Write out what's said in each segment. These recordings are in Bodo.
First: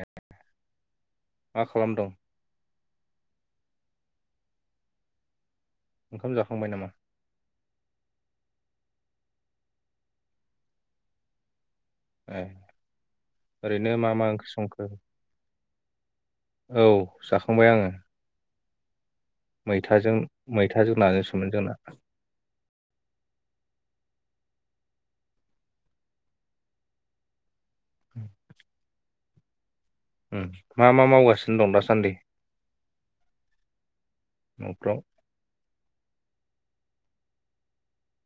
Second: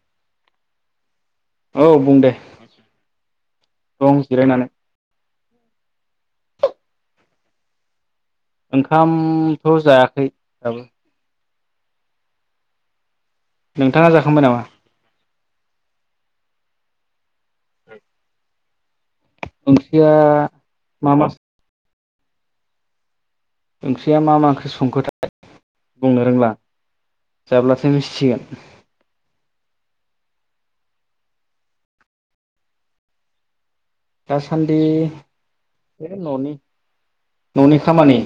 ए मा औ खालामदों बुं दे दं जिरायनानै खाम जाखांबाय नामा? ओंखामथ जायाखै दाबो। ए ओरैनो नोंथाङा मा मा जाखांबाय ओंख्रि नामा संखो? औ जाखांबाय आङो। ओंख्रिया मैथाजों मैथाजों मा मा नाजोंसोमोन जोंना ओंख्रिया मा मा ओंख्रि संखोथाय बुंनो रोंला जाब्लासो मिथिसिगोन मा मा मावगासिनो दं दासान्दि दासान्दि न'फ्राव बे ननि ननि खामानि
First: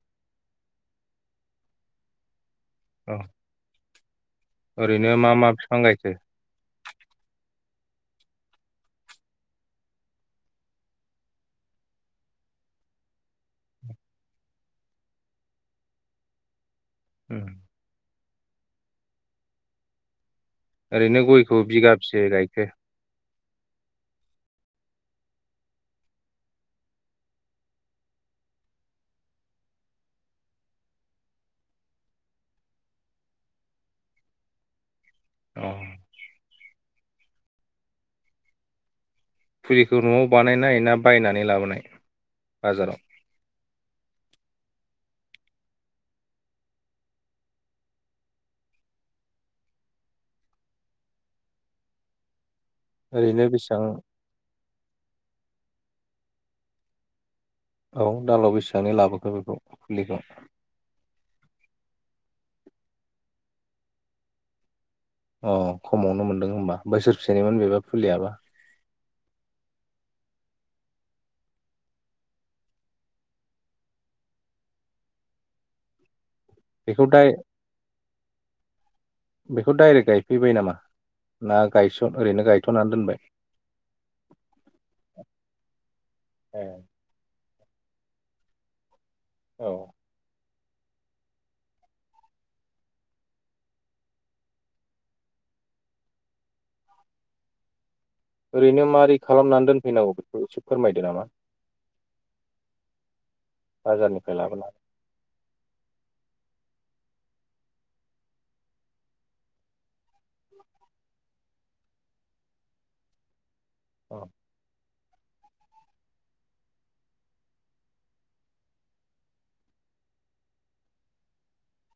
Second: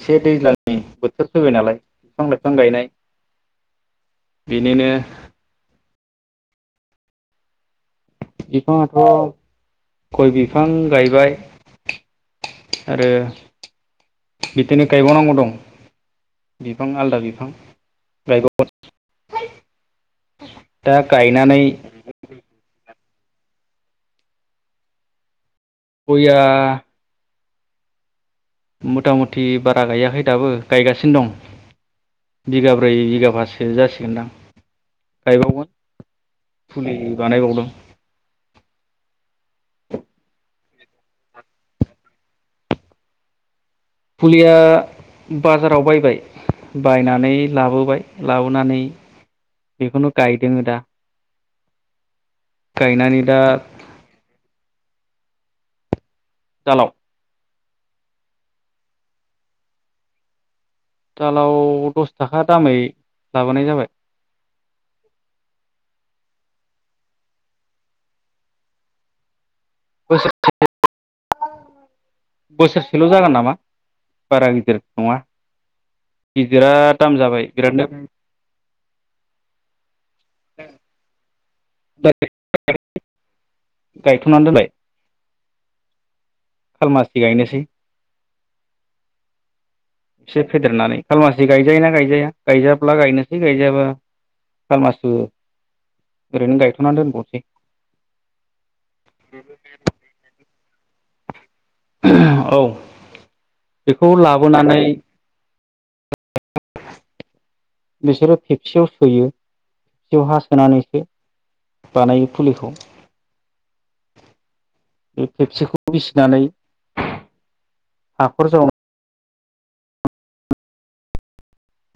एसे दैज्लांनि बोथोर फैबाय नालाय बिफां लाइफां बिफां गायनाय औ बेनिनो ओरैनो मा मा बिफां गायख [unintelligible] बिफाङाथ गय बिफां गायबाय आरो बिदिनो गायबावनांगौ दं बिफां आलदा उम बिफां [unintelligible] दा ओरैनो गयखौ गायनानै बिगाबसे गायखो गया मथा मथि बारा गायाखै दाबो गायगासिनो दं बिगाब्रै बिगााबासो जासिगोनदां अ गायबावगोन फुलि बानायबावदों फुलिखौ नआव बानायनाय ना बायनानै लाबोनाय बाजाराव? फुलिया बाजाराव बायबाय बायनानै लाबोबाय लाबोनानै बेखौनो गायदों दा गायनानै दा ओरैनो बेसेबां दालाव औ दालाव बेसेबां लाबोखो बेखौ फुलिखौ दालाव दस थाखा दामै लाबोनाय जाबाय। अ खमावनो मोनदों होमबा बोसोरसेनिमोन बेबा फुलियाबा से बोसोरसेल जागोन नामा बारा गिदिर नङा। गिदिरा बेखौ दाम दाय जाबाय बिरादनो बेखौ डाइरेक्ट गायफैबाय नामा ना गायसन ओरैनो गायथनानै दोनबाय गायथ'नानै दोनबाय ए खालमासि गायनोसै औ एसे फेदेरनानै खालमासि गायजायो‌ ना गायजाया गायजाब्ला गायनोसै गायजायाबा खालमासि ओरैनो गायथनानै दोनबावनोसै। ओरैनो माबोरै खालामनानै दोनफैनांगौ बेखौ फोरमायदो नामा? औ बेखौ लाबोनानै बिसोरो खेबसेयाव सोयो खेबसेयाव हा सोनानैसो बानायो फुलिखौ। औ बे खेबसेखौ फिसिनानै हाखर जावना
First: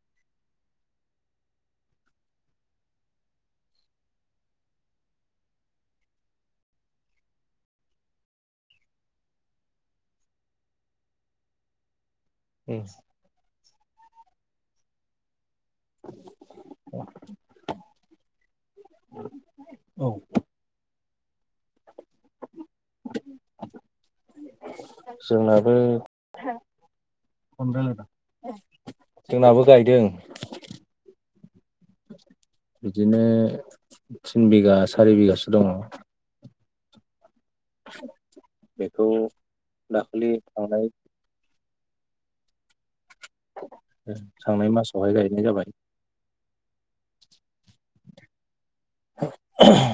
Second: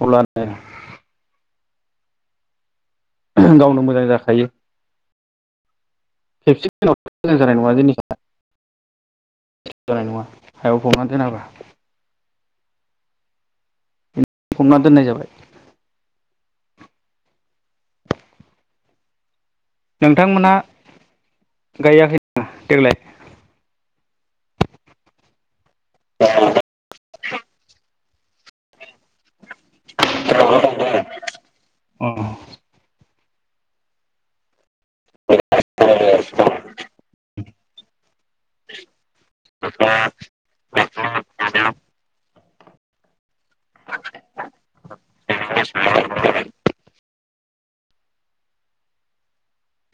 अलानो गावनो मोजां जाखायो खेबसे दिनाव मोजां जानाय नङा जिनिसा जानाय नङा हायाव फबना दोनाबा उम फबना दोननाय जाबाय। [inaudible] औ नोंथांमोना गायाखै देग्लाय जोंना [unintelligible] [unintelligible] जोंनाबो गायदों। अ बिदिनो थिन बिघा सारि बिघासो दं। [unintelligible] बेखौ दाखलि थांनाय थांनाय मासावहाय गायनाय जाबाय।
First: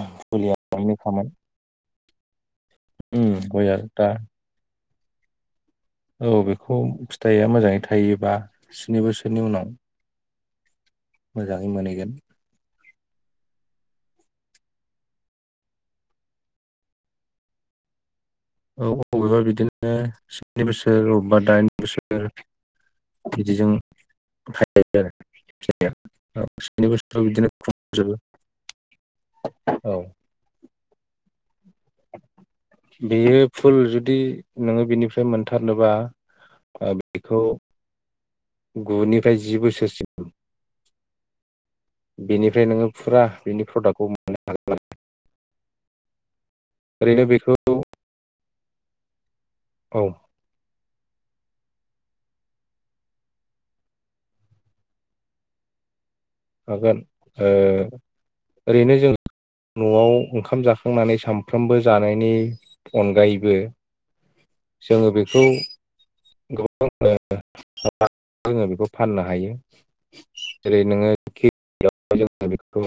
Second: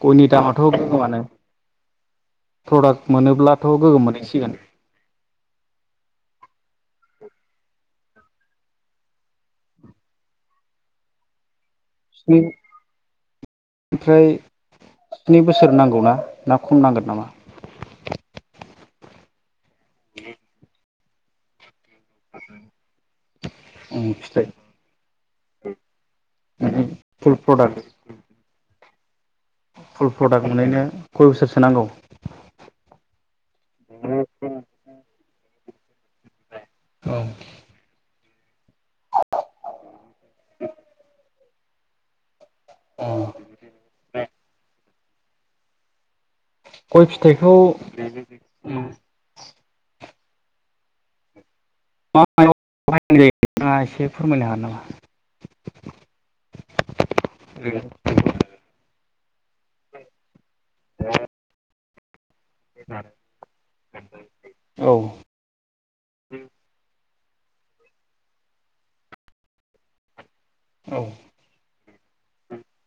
गयनि फुलिया दामाथ [unintelligible] बायनोखामोन प्रडाक्ट मोनोब्लाथ गया दा गोगगोम मोनहैसिगोन। औ बेखौ फिथाइया मोजाङै थायोबा स्नि बोसोरनि उनाव मोजां मोनहैगोन। स्नि ओमफ्राय स्नि बोसोर नांगौ ना, ना खम नांगोन नामा? औ अबेबा बिदिनो। [unintelligible] अबा दाइन बोसोर बिदिजों उम फिथाइ थायो [unintelligible] बोसोराव फुल बिदिनो प्रडाक्ट खजोबो। फुल प्रडाक्ट मोननायनो खय बोसोरसो नांगौ बेयो फुल जुदि नोङो बिनिफ्राय मोन थारनोबा ओ औ बेखौ गुनिफ्राय जि बोसोरसिम बेनि ओमफ्राय नोङो फुरा गय बिनि प्रडाक्टखौ मोननो हागोन आरो। गय ओरैनो बेखौ फिथाइखौ उम औ। मा मायाव बाहायनाय जायों बिथाङा एसे फोरमायनो हागोन नामा? हागोन ओ ओरैनो जों नआव ओंखाम जाखांनानै सानफ्रोमबो जानायनि नामा? अनगायैबो जोङो औ बेखौ गोबां [unintelligible] जोङो बेखौ फाननो हायो। जेरै नोङो [unintelligible] जों बेखौ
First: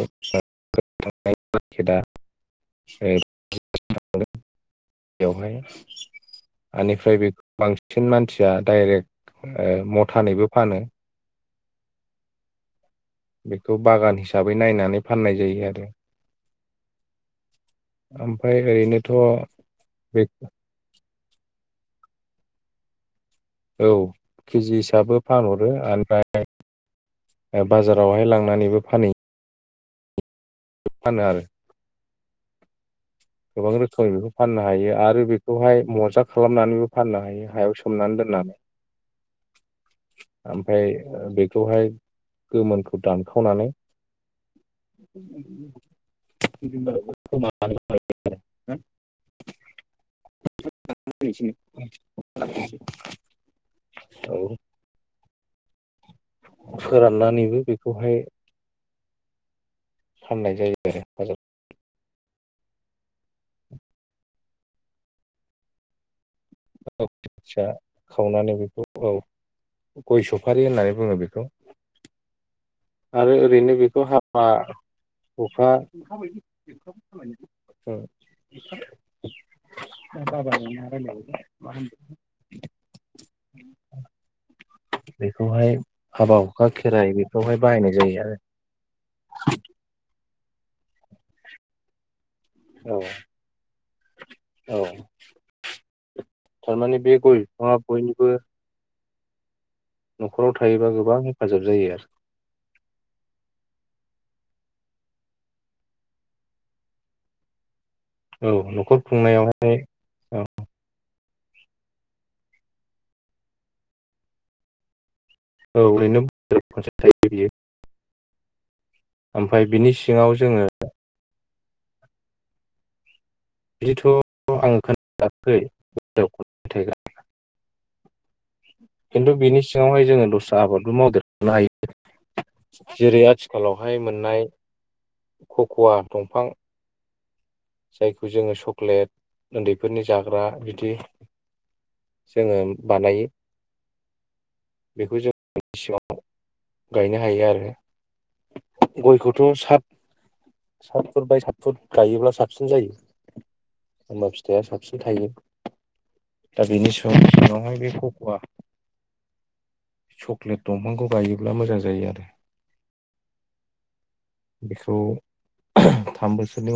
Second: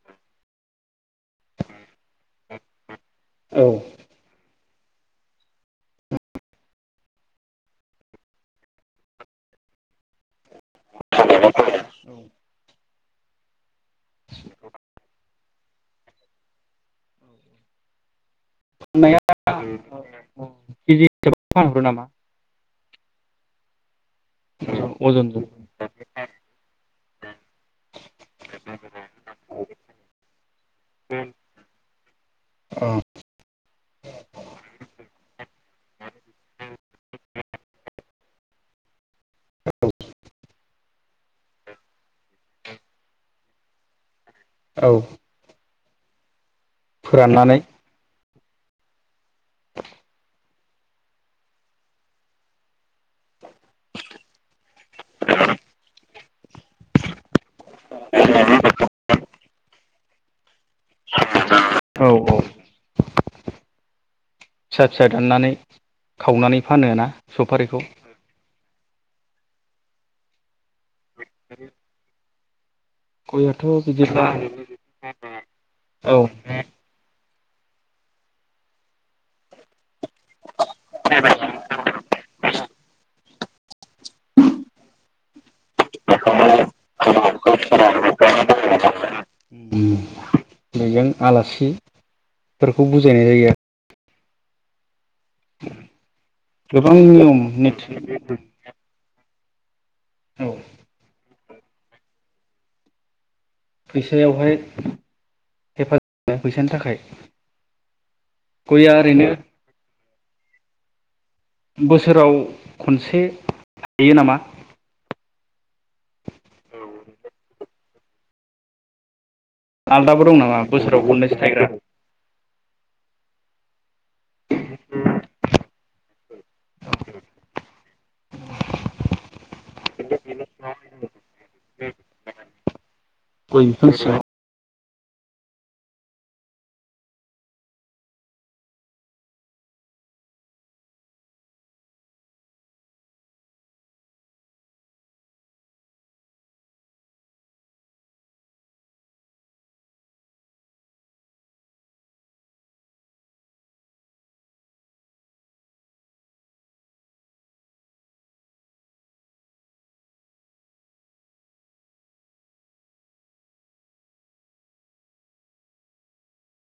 [unintelligible] बेवहाय औ बेनिफ्राय बे बांसिन मानसिया डाइरेक्ट मथानैबो फानो। [unintelligible] औ बि बागान हिसाबै नायनानै फाननाय जायो आरो। ओमफ्राय ओरैनोथ' बे [unintelligible] [unintelligible] हरो नामा? औ। केजि हिसाबबो अजनजों? फानहरो ओमफाय बाजारावहाय लांनानैबो फानहैयो फानो उम आरो औ गोबां रोखोमै बेखौ फाननो हायो आरो बेखौहाय मजा खालामनानैबो फाननो हायो हायाव सोमनानै दोननानै औ ओमफाय बेखौहाय गोमोनखौ दानखावनानै [inaudible] औ [unintelligible] फोराननानै [unintelligible] औ [inaudible] फोराननानैबो बेखौहाय फाननाय जायो आरो हा अ अ‌। फिसा फिसा दाननानै खावनानै फानो औ ना फिसा सफारिखौ? खावनानै बेखौ औ। गय सफारि होननानै बुङो बेखौ। आरो गयाथ' ओरैनो बेखौ बिदिब्ला हाबा हुखा [inaudible] [inaudible] औ बेखौहाय हाबा हुखा खेराय बे [unintelligible] बाहायनाय जायो आरो फोरखौ औ बुजायनाय जायो आरो औ। गोबां थारमाने बे गय नियम बिफाङा निटि बयनिबो नखराव थायोबा गोबां हेफाजाब जायो आरो फैसायावहाय हेफाजाब फैसानि थाखाय औ गया नखर ओरैनो खुंनायावहाय औ बोसोराव खनसे थायो नामा? औ ओरैनो बोसोरा खनसे थायो बियो। ओमफ्राय बिनि आलदाबो सिङाव दं नामा जोङो बोसोराव खननैसो थाइग्रा? बिदिथ आं खोनायाखै [unintelligible] खिन्थु बिनि सिङावहाय जोङो दस्रा आबादबो मावदेरनो हायो जेरै गय बिफां आथिखालावहाय सिं मोननाय ख खवा दंफां जायखौ जोङो चक्लेट उन्दैफोरनि जाग्रा बिदि जोङो बानायो बेखौ जों सिङाव गायनो हायो आरो गयखौथ सात फुट बाय सात फुट गायोब्ला साब साबसिन जायो हमबा फिथाइया साबसिन थायो दा बेनि सम सिङावहाय बे ककवा चक्लेट दंफांखौ गायोब्ला मोजां जायो आरो बेखौ उ थाम बोसोरनि उ